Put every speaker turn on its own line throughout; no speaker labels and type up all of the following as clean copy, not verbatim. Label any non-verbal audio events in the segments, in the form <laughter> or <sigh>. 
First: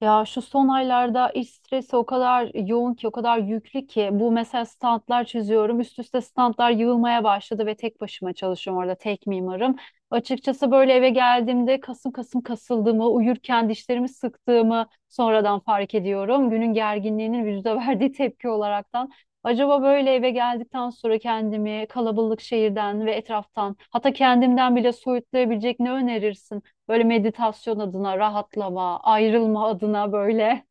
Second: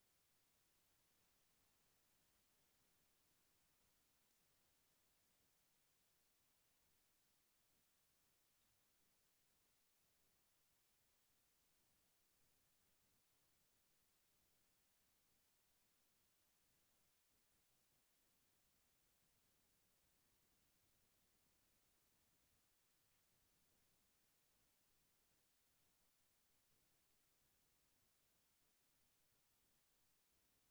Ya şu son aylarda iş stresi o kadar yoğun ki, o kadar yüklü ki bu mesela standlar çiziyorum. Üst üste standlar yığılmaya başladı ve tek başıma çalışıyorum orada tek mimarım. Açıkçası böyle eve geldiğimde kasım kasım kasıldığımı, uyurken dişlerimi sıktığımı sonradan fark ediyorum. Günün gerginliğinin vücuda <laughs> verdiği tepki olaraktan. Acaba böyle eve geldikten sonra kendimi kalabalık şehirden ve etraftan hatta kendimden bile soyutlayabilecek ne önerirsin? Böyle meditasyon adına, rahatlama, ayrılma adına böyle.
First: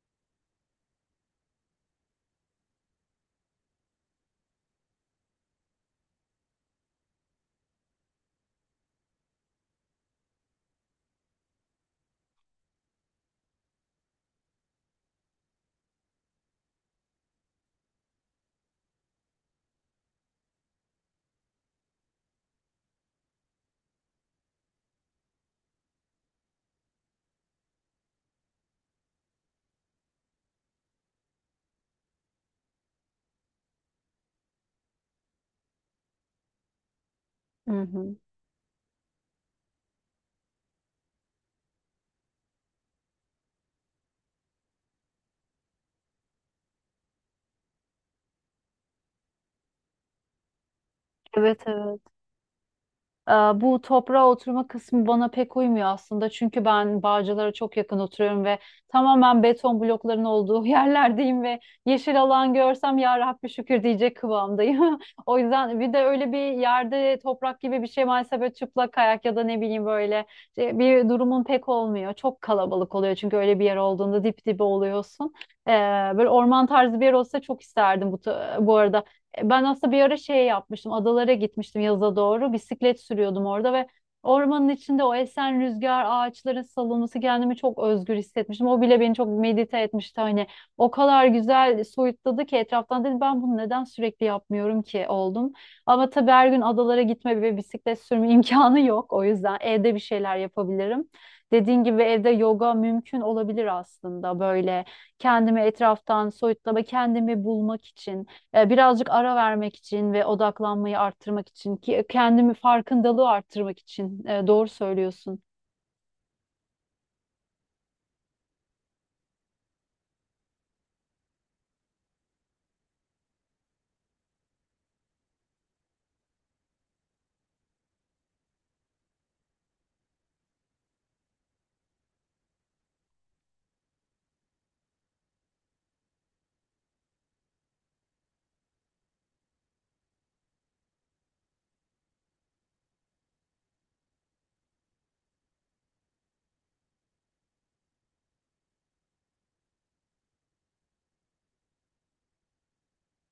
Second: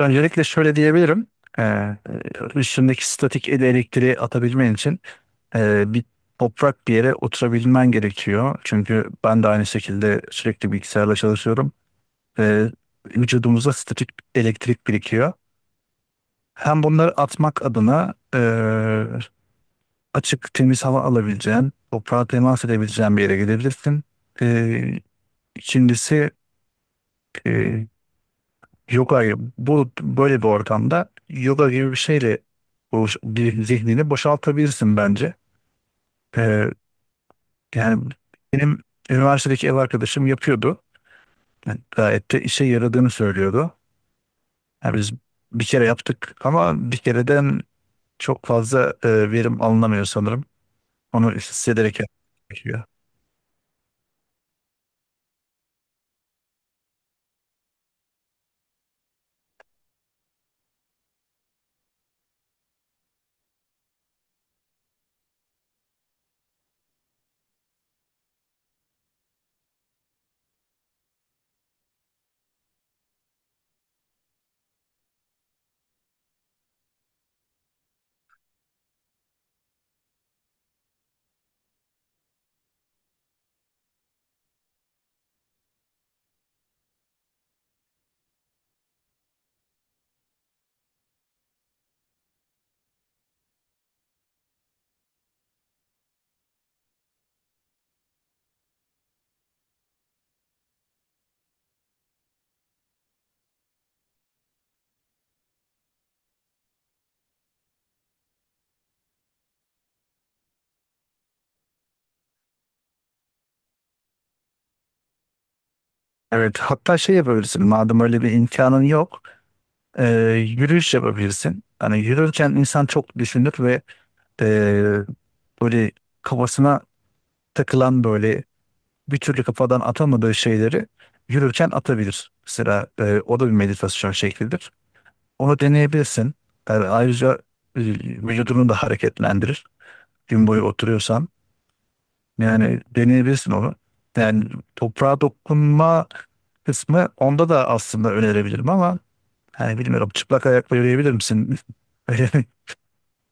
Öncelikle şöyle diyebilirim. Ee, ışındaki statik elektriği atabilmen için bir toprak bir yere oturabilmen gerekiyor. Çünkü ben de aynı şekilde sürekli bilgisayarla çalışıyorum. Ve vücudumuzda statik elektrik birikiyor. Hem bunları atmak adına açık temiz hava alabileceğin, toprağa temas edebileceğin bir yere gidebilirsin. E, ikincisi e, yoga bu böyle bir ortamda yoga gibi bir şeyle bu bir zihnini boşaltabilirsin bence. Ee,
Hı
yani
hı.
benim üniversitedeki ev arkadaşım yapıyordu. Yani gayet de işe yaradığını söylüyordu. Yani biz bir kere yaptık ama bir kereden çok fazla verim alınamıyor sanırım. Onu
Evet,
hissederek
evet.
yapmak gerekiyor.
Ee, Bu toprağa oturma kısmı bana pek uymuyor aslında. Çünkü ben Bağcılar'a çok yakın oturuyorum ve tamamen beton blokların olduğu <laughs> yerlerdeyim ve yeşil alan görsem ya Rabbi şükür diyecek kıvamdayım. <laughs> O yüzden bir de öyle bir yerde toprak gibi bir şey maalesef böyle çıplak kayak ya da ne bileyim böyle bir durumun pek olmuyor. Çok kalabalık oluyor çünkü öyle bir yer olduğunda dip dibe oluyorsun. Ee, Böyle orman tarzı bir yer olsa çok isterdim bu, bu arada. Ben aslında bir ara şey yapmıştım. Adalara gitmiştim yaza doğru. Bisiklet sürüyordum orada ve ormanın içinde o esen rüzgar, ağaçların salınması kendimi çok özgür hissetmiştim. O bile beni çok medite etmişti. Hani o kadar güzel soyutladı ki etraftan dedim ben bunu neden sürekli yapmıyorum ki oldum. Ama tabii her gün adalara gitme ve bisiklet sürme <laughs> imkanı yok. O yüzden evde bir şeyler yapabilirim. Dediğin gibi evde yoga mümkün olabilir aslında böyle kendimi etraftan soyutlama, kendimi bulmak için birazcık ara vermek için ve odaklanmayı arttırmak için ki kendimi farkındalığı arttırmak için doğru söylüyorsun.
Evet, hatta şey yapabilirsin. Madem öyle bir imkanın yok, e, yürüyüş yapabilirsin. Hani yürürken insan çok düşünür ve e, böyle kafasına takılan böyle bir türlü kafadan atamadığı şeyleri yürürken atabilir. Mesela o da bir meditasyon şeklidir. Onu deneyebilirsin. Yani ayrıca e, vücudunu da hareketlendirir. Gün boyu oturuyorsan yani deneyebilirsin onu. Yani toprağa dokunma kısmı onda da aslında önerebilirim ama hani bilmiyorum, çıplak ayakla yürüyebilir misin? <laughs> <laughs>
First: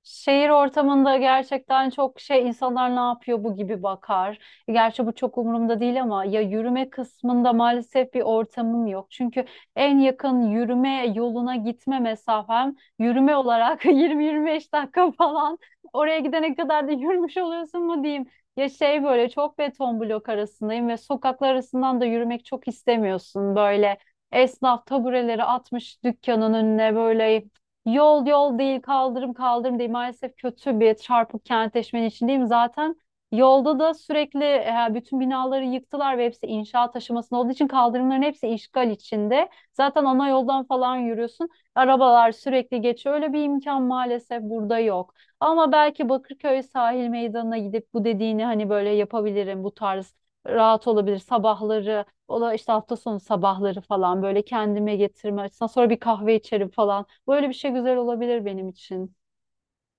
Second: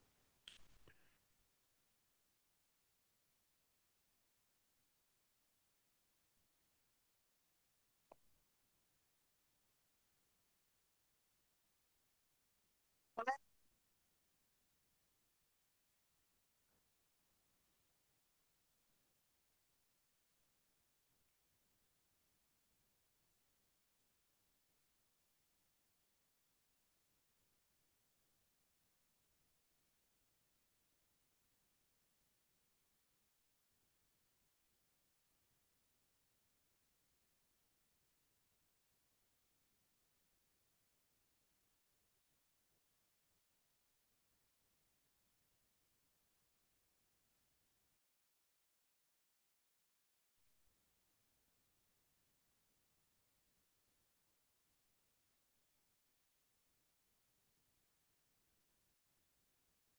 Şehir ortamında gerçekten çok şey insanlar ne yapıyor bu gibi bakar. Gerçi bu çok umurumda değil ama ya yürüme kısmında maalesef bir ortamım yok. Çünkü en yakın yürüme yoluna gitme mesafem yürüme olarak <laughs> 20-25 dakika falan. Oraya gidene kadar da yürümüş oluyorsun mu diyeyim. Ya şey böyle çok beton blok arasındayım ve sokaklar arasından da yürümek çok istemiyorsun. Böyle esnaf tabureleri atmış dükkanın önüne böyle. Yol yol değil, kaldırım kaldırım değil. Maalesef kötü bir çarpık kentleşmenin içindeyim. Zaten yolda da sürekli bütün binaları yıktılar ve hepsi inşaat aşamasında olduğu için kaldırımların hepsi işgal içinde. Zaten ana yoldan falan yürüyorsun. Arabalar sürekli geçiyor. Öyle bir imkan maalesef burada yok. Ama belki Bakırköy sahil meydanına gidip bu dediğini hani böyle yapabilirim. Bu tarz rahat olabilir. Sabahları, ola işte hafta sonu sabahları falan böyle kendime getirme açısından sonra bir kahve içerim falan. Böyle bir şey güzel olabilir benim için.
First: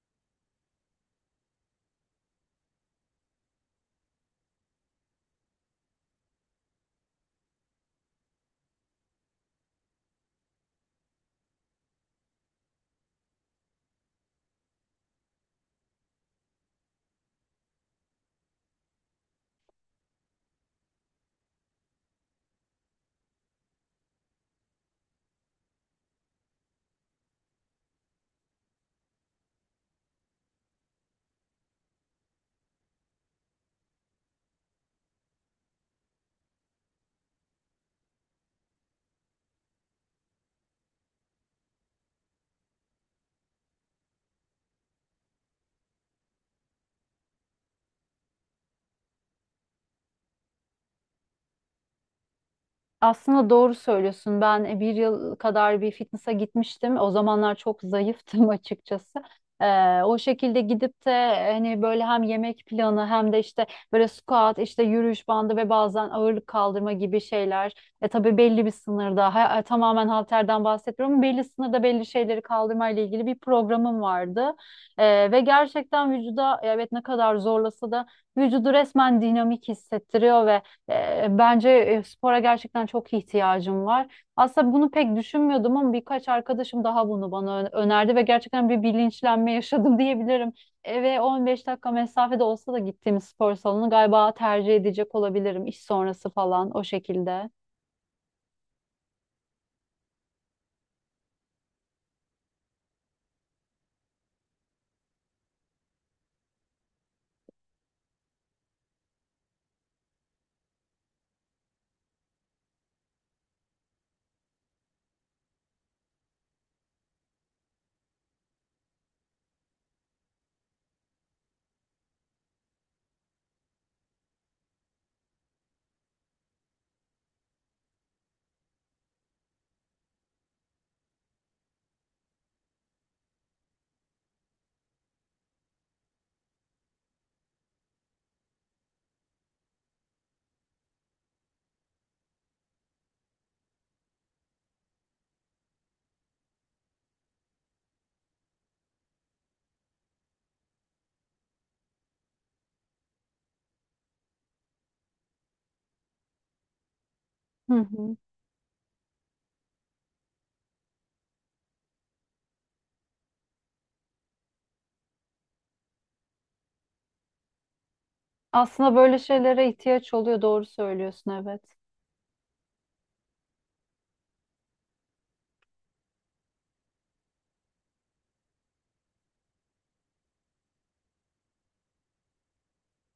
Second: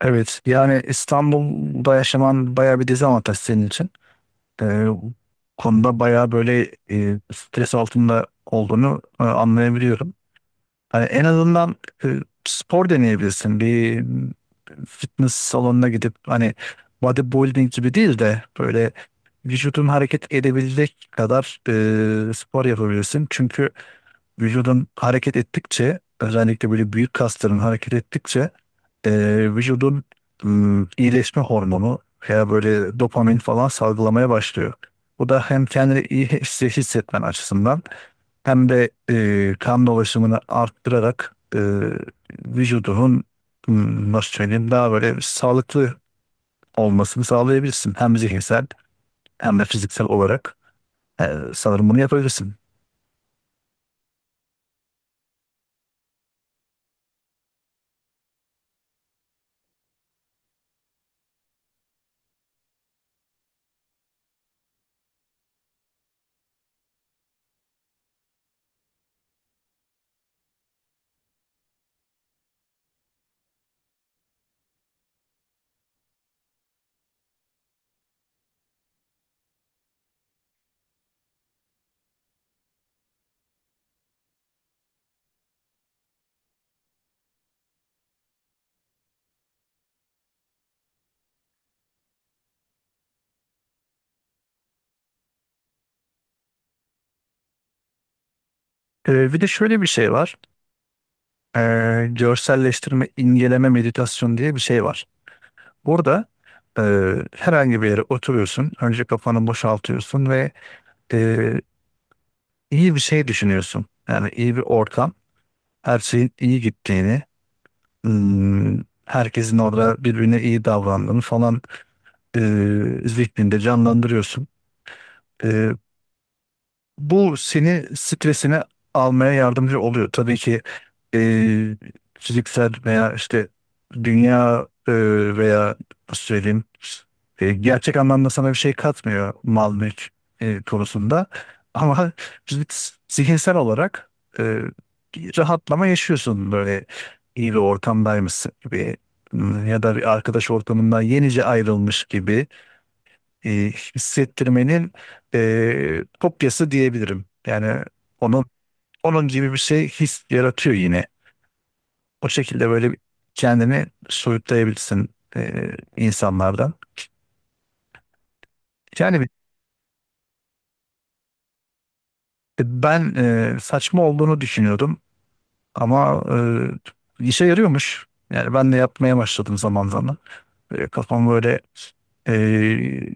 Evet, yani İstanbul'da yaşaman bayağı bir dezavantaj senin için. Bu konuda bayağı böyle stres altında olduğunu anlayabiliyorum. Hani en azından e, spor deneyebilirsin. Bir fitness salonuna gidip hani bodybuilding gibi değil de böyle vücudun hareket edebilecek kadar spor yapabilirsin. Çünkü vücudun hareket ettikçe, özellikle böyle büyük kasların hareket ettikçe, e, vücudun iyileşme hormonu veya böyle dopamin falan salgılamaya başlıyor. Bu da hem kendini iyi hissetmen açısından hem de kan dolaşımını arttırarak vücudunun nasıl söyleyeyim, daha böyle sağlıklı olmasını sağlayabilirsin. Hem zihinsel hem de fiziksel olarak. Sanırım bunu yapabilirsin.
Aslında doğru söylüyorsun. Ben 1 yıl kadar bir fitness'a gitmiştim. O zamanlar çok zayıftım <laughs> açıkçası. O şekilde gidip de hani böyle hem yemek planı hem de işte böyle squat, işte yürüyüş bandı ve bazen ağırlık kaldırma gibi şeyler. E tabii belli bir sınırda, tamamen halterden bahsetmiyorum. Belli sınırda belli şeyleri kaldırmayla ilgili bir programım vardı. Ve gerçekten vücuda evet ne kadar zorlasa da vücudu resmen dinamik hissettiriyor ve bence spora gerçekten çok ihtiyacım var. Aslında bunu pek düşünmüyordum ama birkaç arkadaşım daha bunu bana önerdi ve gerçekten bir bilinçlenme yaşadım <laughs> diyebilirim. Eve 15 dakika mesafede olsa da gittiğim spor salonu galiba tercih edecek olabilirim iş sonrası falan o şekilde.
Bir de şöyle bir şey var. e, Görselleştirme, inceleme meditasyon diye bir şey var. Burada e, herhangi bir yere oturuyorsun, önce kafanı boşaltıyorsun ve e, iyi bir şey düşünüyorsun. Yani iyi bir ortam, her şeyin iyi gittiğini, herkesin orada birbirine iyi davrandığını falan e, zihninde canlandırıyorsun. E, Bu seni stresine almaya yardımcı oluyor. Tabii ki e, fiziksel veya işte dünya veya nasıl söyleyeyim, gerçek anlamda sana bir şey katmıyor mal mülk konusunda. Ama zihinsel olarak e, bir rahatlama yaşıyorsun, böyle iyi bir ortamdaymışsın gibi ya da bir arkadaş ortamından yenice ayrılmış gibi e, hissettirmenin kopyası diyebilirim.
Hı
Yani
hı.
onun onun gibi bir şey his yaratıyor yine. O şekilde böyle bir kendini soyutlayabilirsin e, insanlardan.
Aslında böyle
Yani
şeylere ihtiyaç oluyor, doğru söylüyorsun, evet.
ben saçma olduğunu düşünüyordum ama işe yarıyormuş. Yani ben de yapmaya başladım zaman zaman. Böyle kafamı böyle e,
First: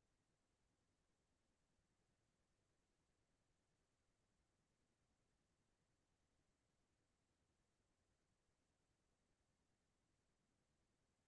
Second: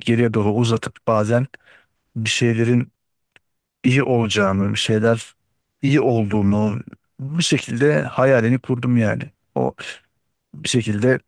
geriye doğru uzatıp bazen bir şeylerin iyi olacağını, bir şeyler iyi olduğunu bir şekilde hayalini kurdum yani. O bir şekilde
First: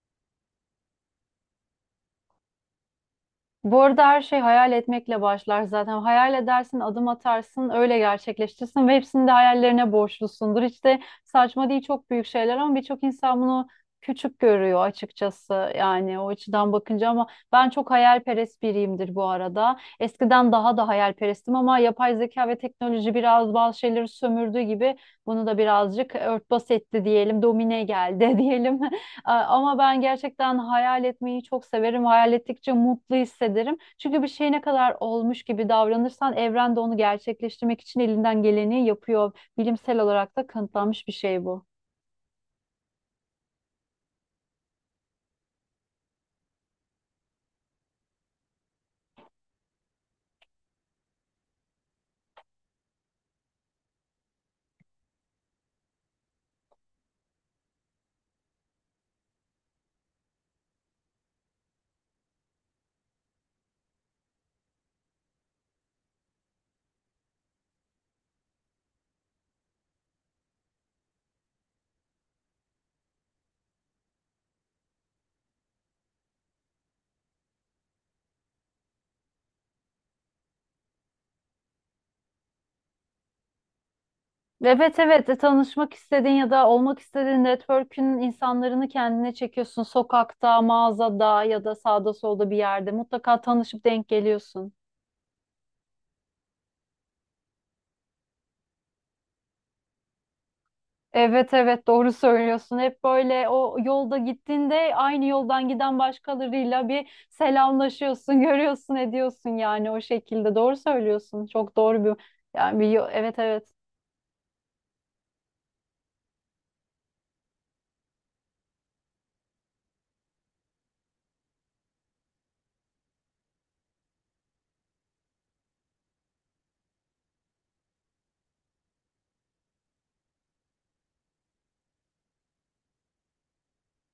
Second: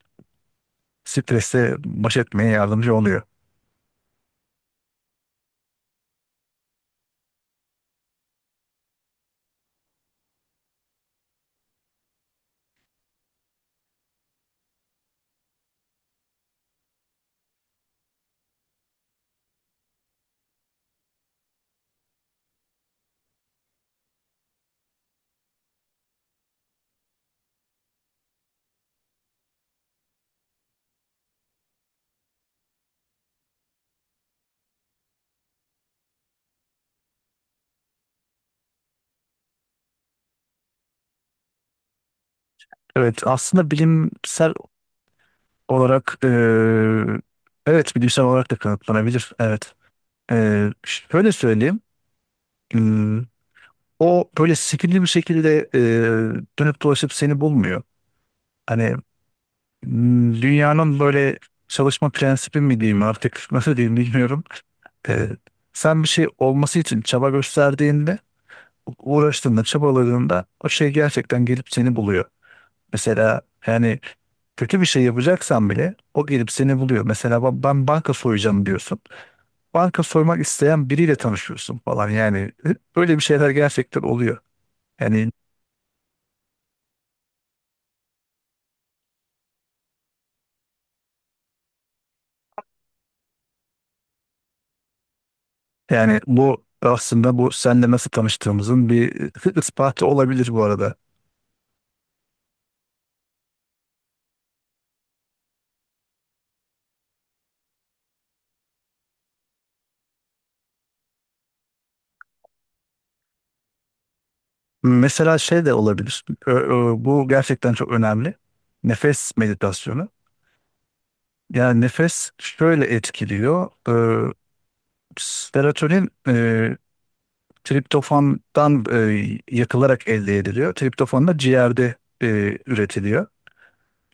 stresle baş etmeye yardımcı oluyor.
Bu arada her şey hayal etmekle başlar zaten. Hayal edersin, adım atarsın, öyle gerçekleştirsin ve hepsini de hayallerine borçlusundur. İşte saçma değil çok büyük şeyler ama birçok insan bunu küçük görüyor açıkçası. Yani o açıdan bakınca ama ben çok hayalperest biriyimdir bu arada. Eskiden daha da hayalperestim ama yapay zeka ve teknoloji biraz bazı şeyleri sömürdüğü gibi bunu da birazcık örtbas etti diyelim, domine geldi <laughs> diyelim. Ama ben gerçekten hayal etmeyi çok severim. Hayal ettikçe mutlu hissederim. Çünkü bir şey ne kadar olmuş gibi davranırsan evren de onu gerçekleştirmek için elinden geleni yapıyor. Bilimsel olarak da kanıtlanmış bir şey bu.
Evet, aslında bilimsel olarak evet, bilimsel olarak da kanıtlanabilir. Evet. Şöyle söyleyeyim. Hmm, O böyle sihirli bir şekilde dönüp dolaşıp seni bulmuyor. Hani dünyanın böyle çalışma prensibi mi diyeyim artık, <laughs> nasıl diyeyim bilmiyorum. Eee, sen bir şey olması için çaba gösterdiğinde, uğraştığında, çabaladığında o şey gerçekten gelip seni buluyor. Mesela yani kötü bir şey yapacaksan bile o gelip seni buluyor. Mesela ben banka soyacağım diyorsun. Banka soymak isteyen biriyle tanışıyorsun falan, yani böyle bir şeyler gerçekten oluyor.
Evet, evet.
Yani
Tanışmak istediğin ya da olmak istediğin network'ün insanlarını kendine çekiyorsun. Sokakta, mağazada ya da sağda solda bir yerde mutlaka tanışıp denk geliyorsun.
yani bu aslında bu senle nasıl tanıştığımızın bir <laughs> ispatı olabilir bu arada.
Evet, evet, doğru söylüyorsun. Hep böyle o yolda gittiğinde aynı yoldan giden başkalarıyla bir selamlaşıyorsun, <laughs> görüyorsun, ediyorsun yani o şekilde. Doğru söylüyorsun. Çok doğru bir yani bir evet, evet.
Mesela şey de olabilir. Bu gerçekten çok önemli. Nefes meditasyonu. Yani nefes şöyle etkiliyor. Serotonin triptofandan yakılarak elde ediliyor. Triptofan da ciğerde e, üretiliyor.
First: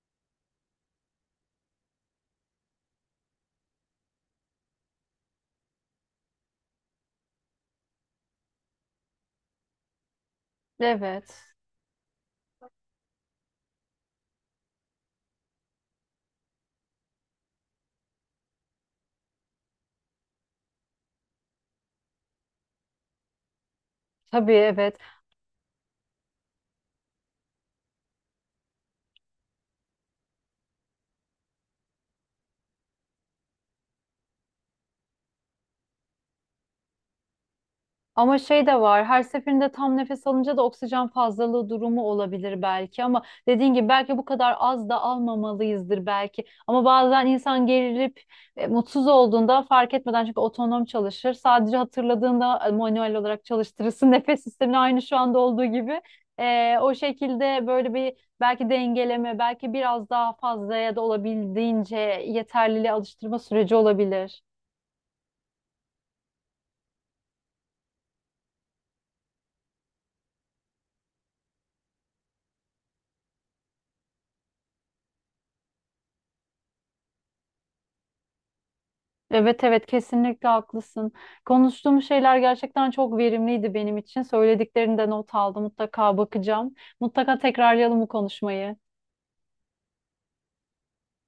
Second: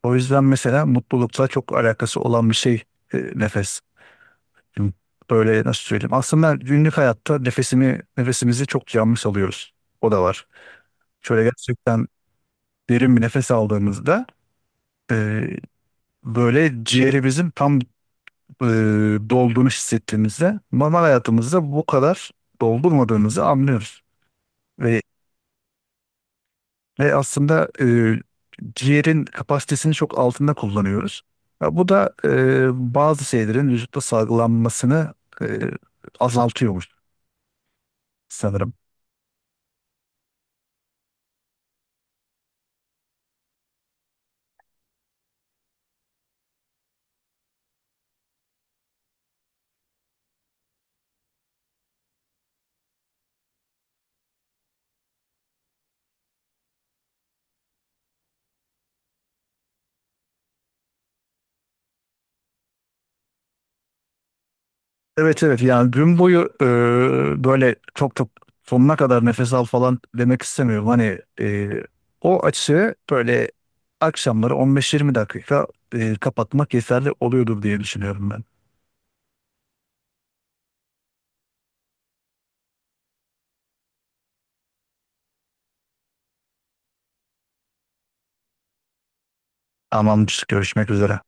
O yüzden mesela mutlulukla çok alakası olan bir şey nefes. Şimdi, böyle nasıl söyleyeyim? Aslında günlük hayatta nefesimizi çok yanlış alıyoruz. O da var.
Evet.
Şöyle gerçekten derin bir nefes aldığımızda, e, böyle ciğerimizin tam e, dolduğunu hissettiğimizde, normal hayatımızda bu kadar doldurmadığımızı anlıyoruz
Tabii, evet.
ve Ve aslında ciğerin kapasitesini çok altında kullanıyoruz. Ya bu da bazı şeylerin vücutta salgılanmasını e, azaltıyormuş
Ama şey
sanırım.
de var, her seferinde tam nefes alınca da oksijen fazlalığı durumu olabilir belki ama dediğin gibi belki bu kadar az da almamalıyızdır belki. Ama bazen insan gerilip mutsuz olduğunda fark etmeden çünkü otonom çalışır. Sadece hatırladığında manuel olarak çalıştırırsın <laughs> nefes sistemini aynı şu anda olduğu gibi. O şekilde böyle bir belki dengeleme belki biraz daha fazla ya da olabildiğince yeterliliğe alıştırma süreci olabilir.
Evet, evet, yani gün boyu böyle çok çok sonuna kadar nefes al falan demek istemiyorum. Hani o açığı böyle akşamları 15-20 dakika kapatmak yeterli oluyordur diye düşünüyorum ben.
Evet, evet, kesinlikle haklısın. Konuştuğum şeyler gerçekten çok verimliydi benim için. Söylediklerini de not aldım. Mutlaka bakacağım. Mutlaka tekrarlayalım bu konuşmayı.
Tamamdır. Görüşmek üzere.